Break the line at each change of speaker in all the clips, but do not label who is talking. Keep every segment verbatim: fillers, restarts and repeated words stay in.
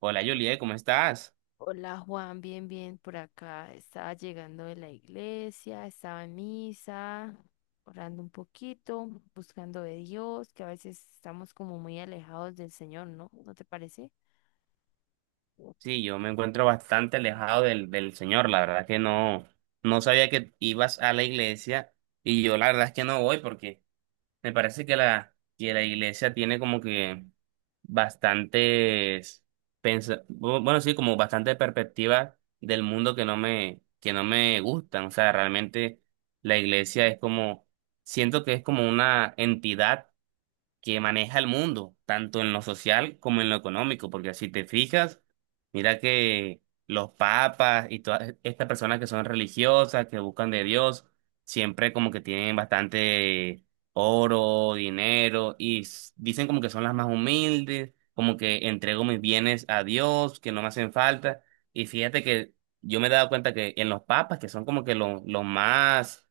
Hola Juliet, ¿cómo estás?
Hola Juan, bien, bien, por acá. Estaba llegando de la iglesia, estaba en misa, orando un poquito, buscando de Dios, que a veces estamos como muy alejados del Señor, ¿no? ¿No te parece?
Sí, yo me encuentro bastante alejado del, del Señor, la verdad que no, no sabía que ibas a la iglesia y yo la verdad es que no voy porque me parece que la, que la iglesia tiene como que bastantes, pensa- bu- bueno, sí, como bastantes perspectivas del mundo que no me, que no me gustan, o sea, realmente la iglesia es como, siento que es como una entidad que maneja el mundo, tanto en lo social como en lo económico, porque si te fijas, mira que los papas y todas estas personas que son religiosas, que buscan de Dios, siempre como que tienen bastante oro, dinero, y s- dicen como que son las más humildes, como que entrego mis bienes a Dios, que no me hacen falta, y fíjate que yo me he dado cuenta que en los papas, que son como que los, los más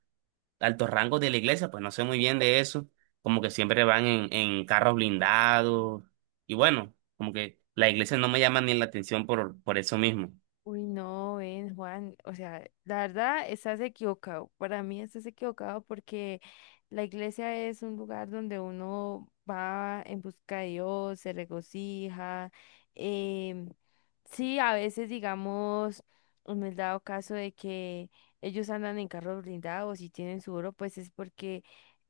altos rangos de la iglesia, pues no sé muy bien de eso, como que siempre van en, en carros blindados y bueno, como que la iglesia no me llama ni la atención por, por eso mismo.
Uy, no, ven, Juan, o sea, la verdad estás equivocado. Para mí estás equivocado porque la iglesia es un lugar donde uno va en busca de Dios, se regocija. em, sí, a veces, digamos, me he dado caso de que ellos andan en carros blindados y tienen su oro, pues es porque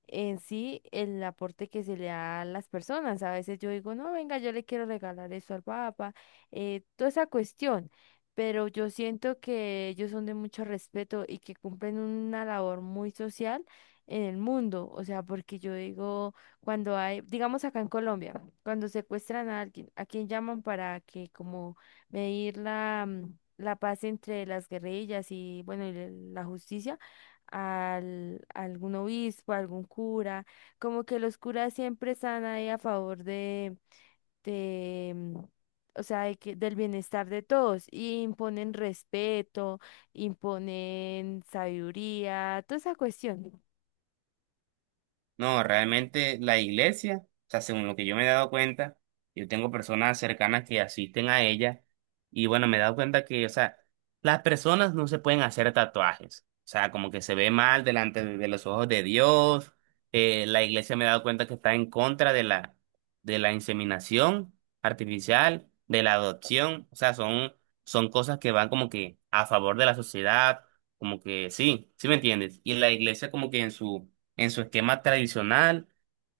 en sí el aporte que se le da a las personas. A veces yo digo, no, venga, yo le quiero regalar eso al Papa, eh, toda esa cuestión, pero yo siento que ellos son de mucho respeto y que cumplen una labor muy social en el mundo. O sea, porque yo digo, cuando hay, digamos acá en Colombia, cuando secuestran a alguien, ¿a quién llaman para que como medir la, mm, la paz entre las guerrillas y bueno, y el- la justicia? Al, a algún obispo, a algún cura, como que los curas siempre están ahí a favor de, o sea, de que, del bienestar de todos, y imponen respeto, imponen sabiduría, toda esa cuestión.
No, realmente la iglesia, o sea, según lo que yo me he dado cuenta, yo tengo personas cercanas que asisten a ella y bueno, me he dado cuenta que, o sea, las personas no se pueden hacer tatuajes, o sea, como que se ve mal delante de de los ojos de Dios, eh, la iglesia me he dado cuenta que está en contra de la, de la inseminación artificial, de la adopción, o sea, son, son cosas que van como que a favor de la sociedad, como que sí, ¿sí me entiendes? Y la iglesia como que en su en su esquema tradicional,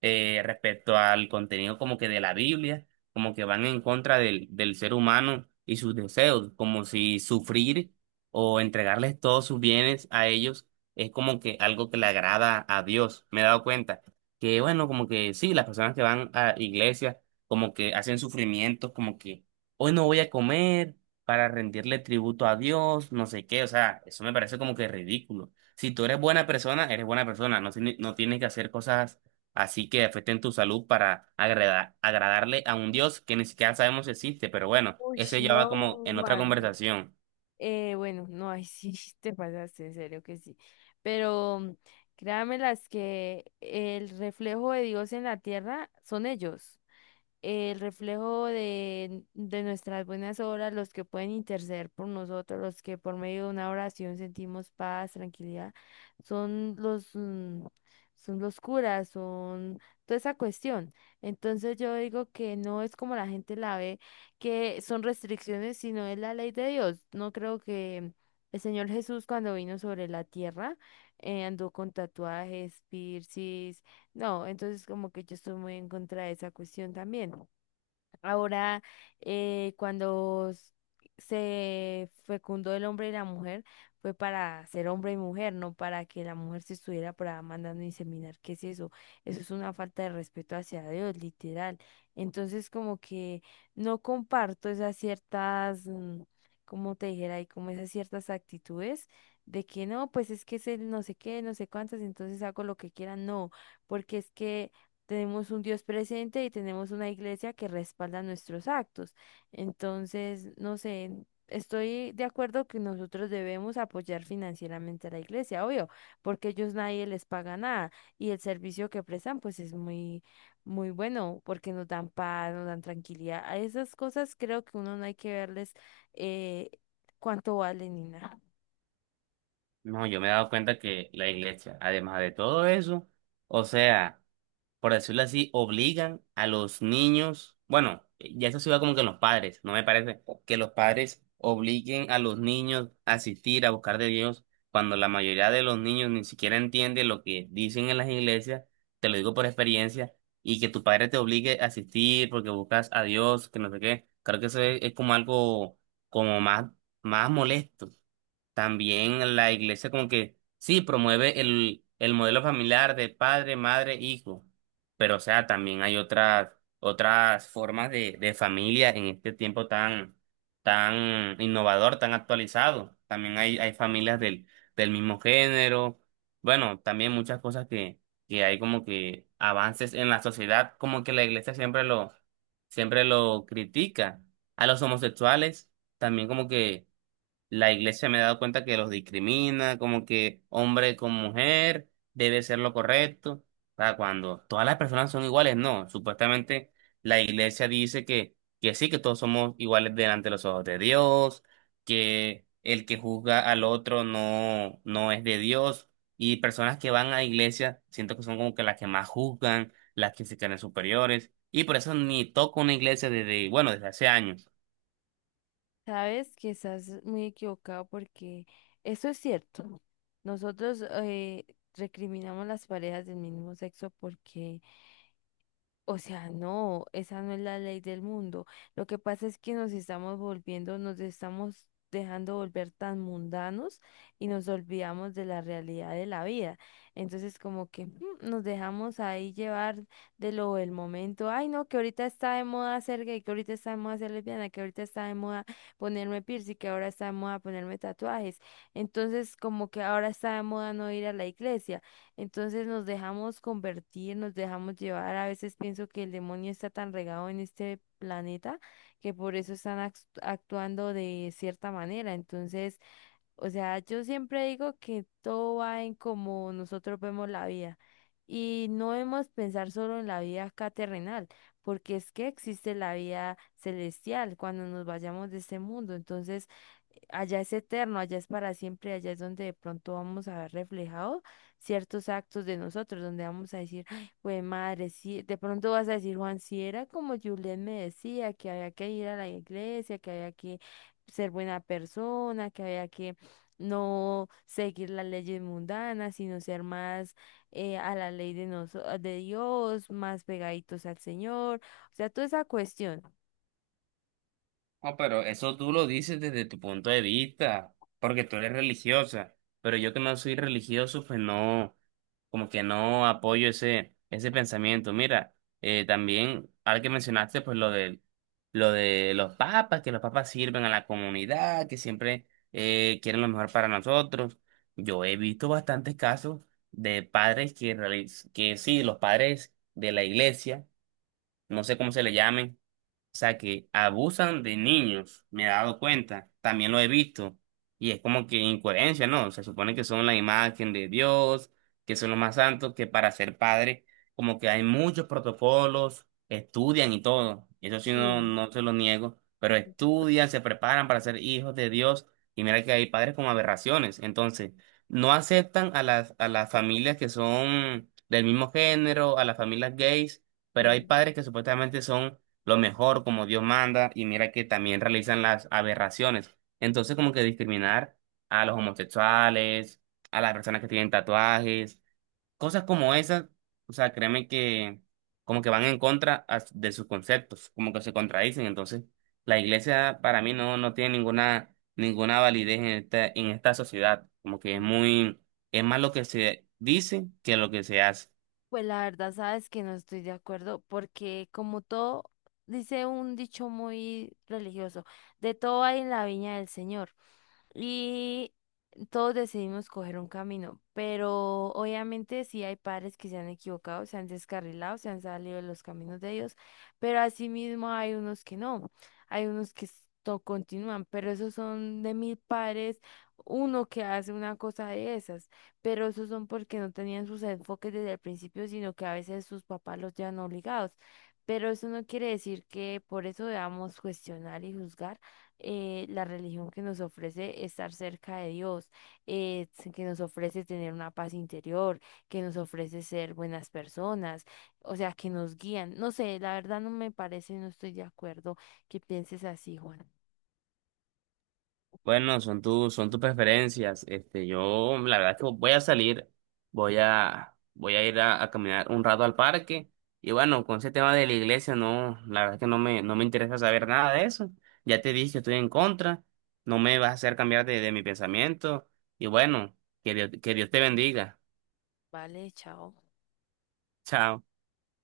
eh, respecto al contenido como que de la Biblia, como que van en contra del, del ser humano y sus deseos, como si sufrir o entregarles todos sus bienes a ellos es como que algo que le agrada a Dios. Me he dado cuenta que, bueno, como que sí, las personas que van a iglesias como que hacen sufrimientos, como que hoy no voy a comer para rendirle tributo a Dios, no sé qué, o sea, eso me parece como que ridículo. Si tú eres buena persona, eres buena persona. No, tiene- no tienes que hacer cosas así que afecten tu salud para agrada- agradarle a un Dios que ni siquiera sabemos si existe. Pero bueno,
Uy,
eso ya va
no,
como en otra
Juan.
conversación.
Eh, bueno, no, ahí sí te pasaste, en serio que sí. Pero créanme las que el reflejo de Dios en la tierra son ellos. El reflejo de, de nuestras buenas obras, los que pueden interceder por nosotros, los que por medio de una oración sentimos paz, tranquilidad, son los, mm, son los curas, son toda esa cuestión. Entonces yo digo que no es como la gente la ve, que son restricciones, sino es la ley de Dios. No creo que el Señor Jesús cuando vino sobre la tierra eh, andó con tatuajes, piercings, no, entonces como que yo estoy muy en contra de esa cuestión también. Ahora, eh, cuando s- se fecundó el hombre y la mujer, fue para ser hombre y mujer, no para que la mujer se estuviera por ahí mandando a inseminar. ¿Qué es eso? Eso es una falta de respeto hacia Dios, literal. Entonces, como que no comparto esas ciertas, mm, como te dijera, y como esas ciertas actitudes de que no, pues es que es el no sé qué, no sé cuántas, entonces hago lo que quieran. No, porque es que tenemos un Dios presente y tenemos una iglesia que respalda nuestros actos. Entonces, no sé, estoy de acuerdo que nosotros debemos apoyar financieramente a la iglesia, obvio, porque ellos nadie les paga nada y el servicio que prestan pues es muy, muy bueno porque nos dan paz, nos dan tranquilidad. A esas cosas creo que uno no hay que verles eh, cuánto valen ni nada.
No, yo me he dado cuenta que la iglesia, además de todo eso, o sea, por decirlo así, obligan a los niños, bueno, ya eso se va como que en los padres, no me parece que los padres obliguen a los niños a asistir a buscar de Dios cuando la mayoría de los niños ni siquiera entiende lo que dicen en las iglesias, te lo digo por experiencia, y que tu padre te obligue a asistir porque buscas a Dios, que no sé qué, creo que eso es, es como algo como más, más molesto. También la iglesia como que sí promueve el, el modelo familiar de padre, madre, hijo, pero o sea, también hay otras, otras formas de, de familia en este tiempo tan, tan innovador, tan actualizado. También hay, hay familias del, del mismo género. Bueno, también muchas cosas que, que hay como que avances en la sociedad, como que la iglesia siempre lo, siempre lo critica. A los homosexuales también como que la iglesia me he dado cuenta que los discrimina, como que hombre con mujer debe ser lo correcto, para cuando todas las personas son iguales, no, supuestamente la iglesia dice que, que sí, que todos somos iguales delante de los ojos de Dios, que el que juzga al otro no, no es de Dios, y personas que van a iglesia, siento que son como que las que más juzgan, las que se creen superiores, y por eso ni toco una iglesia desde, bueno, desde hace años.
Sabes que estás muy equivocado porque eso es cierto. Nosotros eh, recriminamos las parejas del mismo sexo porque, o sea, no, esa no es la ley del mundo. Lo que pasa es que nos estamos volviendo, nos estamos dejando volver tan mundanos y nos olvidamos de la realidad de la vida. Entonces, como que mm, nos dejamos ahí llevar de lo del momento. Ay, no, que ahorita está de moda ser gay, que ahorita está de moda ser lesbiana, que ahorita está de moda ponerme piercing, que ahora está de moda ponerme tatuajes. Entonces, como que ahora está de moda no ir a la iglesia. Entonces nos dejamos convertir, nos dejamos llevar. A veces pienso que el demonio está tan regado en este planeta que por eso están act- actuando de cierta manera. Entonces, o sea, yo siempre digo que todo va en cómo nosotros vemos la vida y no debemos pensar solo en la vida acá terrenal, porque es que existe la vida celestial cuando nos vayamos de este mundo. Entonces, Allá es eterno, allá es para siempre, allá es donde de pronto vamos a ver reflejados ciertos actos de nosotros, donde vamos a decir, güey, madre, sí, de pronto vas a decir, Juan, si era como Juliet me decía, que había que ir a la iglesia, que había que ser buena persona, que había que no seguir las leyes mundanas, sino ser más eh, a la ley de, noso- de Dios, más pegaditos al Señor, o sea, toda esa cuestión.
No, pero eso tú lo dices desde tu punto de vista, porque tú eres religiosa, pero yo que no soy religioso, pues no, como que no apoyo ese, ese pensamiento. Mira, eh, también, ahora que mencionaste, pues lo de, lo de los papas, que los papas sirven a la comunidad, que siempre eh, quieren lo mejor para nosotros. Yo he visto bastantes casos de padres que, reali- que sí, los padres de la iglesia, no sé cómo se le llamen, o sea, que abusan de niños, me he dado cuenta, también lo he visto. Y es como que incoherencia, ¿no? Se supone que son la imagen de Dios, que son los más santos, que para ser padre, como que hay muchos protocolos, estudian y todo. Eso sí, no,
Sí,
no se lo niego, pero estudian, se preparan para ser hijos de Dios. Y mira que hay padres con aberraciones. Entonces, no aceptan a las, a las familias que son del mismo género, a las familias gays, pero hay
sí.
padres que supuestamente son lo mejor como Dios manda y mira que también realizan las aberraciones. Entonces como que discriminar a los homosexuales, a las personas que tienen tatuajes, cosas como esas, o sea, créeme que como que van en contra a- de sus conceptos, como que se contradicen. Entonces la iglesia para mí no, no tiene ninguna, ninguna validez en esta, en esta sociedad, como que es muy, es más lo que se dice que lo que se hace.
Pues la verdad, sabes que no estoy de acuerdo porque como todo, dice un dicho muy religioso, de todo hay en la viña del Señor y todos decidimos coger un camino, pero obviamente sí hay padres que se han equivocado, se han descarrilado, se han salido de los caminos de ellos, pero asimismo hay unos que no, hay unos que s- to- continúan, pero esos son de mil padres, uno que hace una cosa de esas, pero esos son porque no tenían sus enfoques desde el principio, sino que a veces sus papás los llevan obligados. Pero eso no quiere decir que por eso debamos cuestionar y juzgar eh, la religión que nos ofrece estar cerca de Dios, eh, que nos ofrece tener una paz interior, que nos ofrece ser buenas personas, o sea, que nos guían. No sé, la verdad no me parece, no estoy de acuerdo que pienses así, Juan.
Bueno, son tus, son tus preferencias. Este, yo, la verdad es que voy a salir, voy a, voy a ir a, a caminar un rato al parque. Y bueno, con ese tema de la iglesia, no, la verdad es que no me, no me interesa saber nada de eso. Ya te dije que estoy en contra, no me vas a hacer cambiar de, de mi pensamiento. Y bueno, que Dios- que Dios te bendiga.
Vale, chao.
Chao.